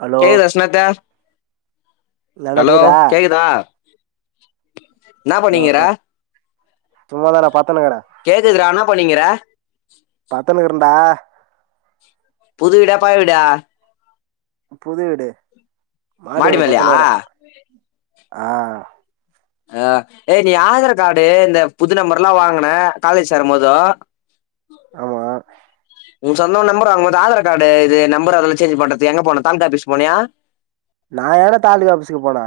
hello ஏ ரஸ்னா தா hello கேக்குதா ன்னா ஹலோ பண்ணினுக்குற சும்மாதா நா பத்தனுக்குறே கேக்குதுரா என்னா பண்ணின்கீர பட்த்துனுக்கீறேன்டா புதுவீடா பழைய வீடா புது வீடு மாடி மேல பட்த்துனுக்கீறே ஆ அ ஏய் நீ ஆதார் கார்டு இந்த புது நம்பருல்லா வாங்குன காலேஜ் சேரும் போது ஆமா உங்க சொந்த ஊர் நம்பர் அவுங்க ஆதார் கார்டு இது நம்பரு அதல்லா சேஞ் பண்றதுக் எங்க போன தாலுகா ஆஃபீஸ் போனியா நா ஏன்டா தாலுகா ஆஃபிஸ்க்கு போனே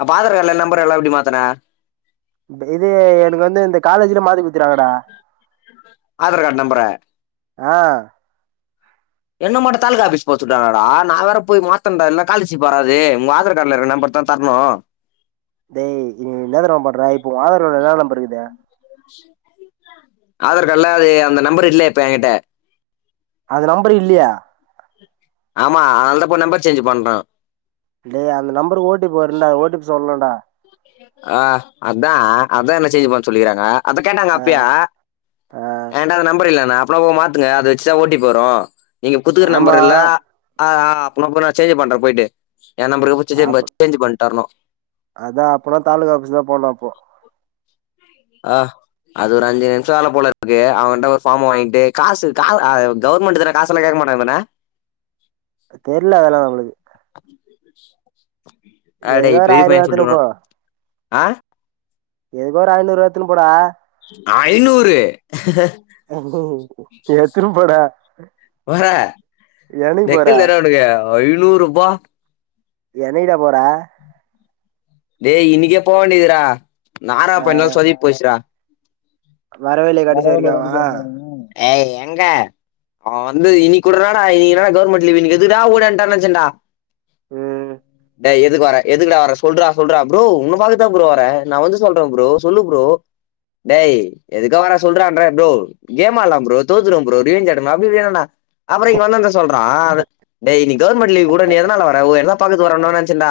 அப்ப ஆதார் கார்டுல நம்பர்லா எப்டி மாத்துன த இது எனக்கு வந்து இந்த காலேஜ்ல மாத்தி குட்த்துறாங்கடா ஆதார் கார்டு நம்பர ஆ என்ன மட்டு தாலுகா ஆஃபீஸ் போகச் சொல்ட்டாங்களேடா அ நா வேற போய் மாத்தணுன்டா இல்லன்னா காலர்ஷிப் வராது உங்க ஆதார் காட்ல இருக்குற நம்பர் தா தரனு டேய் நீ என்ன தெரியுமா பண்ற இப்ப ஓ ஆதார் கார்டுல என்னா நம்பர் இருக்குது ஆதார் கார்டுல அது அந்த நம்பர் இல்ல இப்ப எ கிட்ட அது நம்பர் இல்லையா ஆமா அதனால தா இப்ப நம்பர் சேஞ்சு பண்றோ டேய் அந்த நம்பருக்கு ஓ டி பி வரும்டா அந்த ஓ டி பி சொல்லனும்டா ஆ அதா அதா மெசேஞ்சு பண்ண சொல்லிக்கிறாங்க அதக் கேட்டாங்க ஆ அப்பயே என்ட்ட அந்த நம்பர் இல்லன்ன [unintelligible] மாத்துங்க அத வச்சுதா ஓ டி பீ வரு நீங்க குட்த்துக்கிற ஆமா நம்பர்ல ஆஹ் ஹ அப்ப நா போனா சேஞ்ச் பண்றே போயிட்டு எ நம்பர சேஞ்ச் பண்ட்டு வரணு அதா அப்போன்னா தாலூகா ஆபீஸ் தா போனு அப்போ ஆ அது ஒரு அஞ்சு நிமிஷோ ஆகு போல இருக்கு அவன்ட்ட ஒரு ஃபாம வாங்கிட்டு காசு கா ஆ ஏ கவுர்மெண்ட்டு தான காசெல்லா கேக்க மாட்டாங்க தான தெரீல்ல அதெல்லா நம்மளுக்கு எதுக்கோ அடேய் ஒரு பெரிய்ய ஆயிரம் பைய ரூபா எடுத்துன்னு சொல்லுவா போ ஆ எதுக்கு ஒரு ஐநூறு எடுத்துனு போட ஐநூறு எத்துரு போடா குமார எனைக்கு போற நெக்கல் தா டா உனுக்கு ஐநூறு ரூபா என்னக்கிடா போற டேய் இன்னிக்கே போவேண்டியதுடா நாரப்பன்ல சொதீப் போச்சிடா வரவே இல்லையே வட கடைசி வரைக்கு அவன் [unintelligible] ஏய் எங்க ஆ வந்து இனிக் கூடடா நீன்னடா கவர்மென்ட் லீவு இனிக்கு எதுக்குடா ஓடன்டா ன் நெனச்சன்டா உம்ம் டேய் எதுக் வாரா எதுக்குடா வரா சொல்றா சொல்ற ப்ரோ ஒங்கள பாக்கதா ப்ரோ வரே நா வந்து சொல்றே ப்ரோ சொல்லு ப்ரோ டேய் எதுக்கா வரா சொல்றான்ரே ப்ரோ கேமாட்லா ப்ரோ தோதுரும் ப்ரோ ப்ரேஞ்சடால அப்டி அப்டி வேணுனா அப்புற இங்க வந்த சொல்றா டே இன்னிக் கவர்மெண்ட் லீ்வு கூட நீ எதனால வர என்ன தா பாக்க வரநெனச்சேன்டா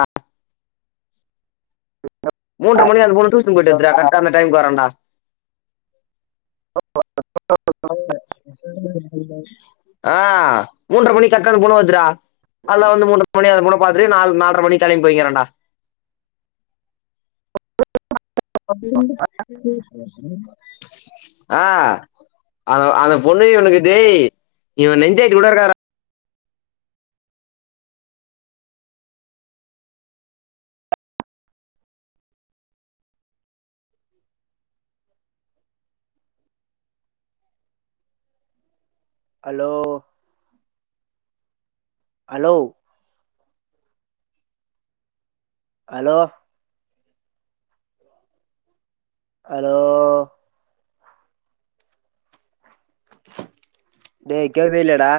மூன்றமணியாது மூனு டுஜீஸ் போய்ட் வராண்டா கரெக்டா அந்த டைம்க்கு வரேன் டா ஒஒஒ [unintelligible] ஆ மூன்றரமணிக் கரட்டா அந்த பொண்ணு வருதுடா அதுல வந்து மூன்ற மணி அந்த பொண்ண பாத்துட்டு நாலு நால்ற மணி கெளம்மி போய்க்குரேண்டா ஆ அ அது பொண்ணுகு உனக்கு தெய் இவ நெஞ்சாயிட்டு உள்ள இருக்காடா அலோ அலோ அலோ அலோ டேய் கேப்பியா இல்லயாடா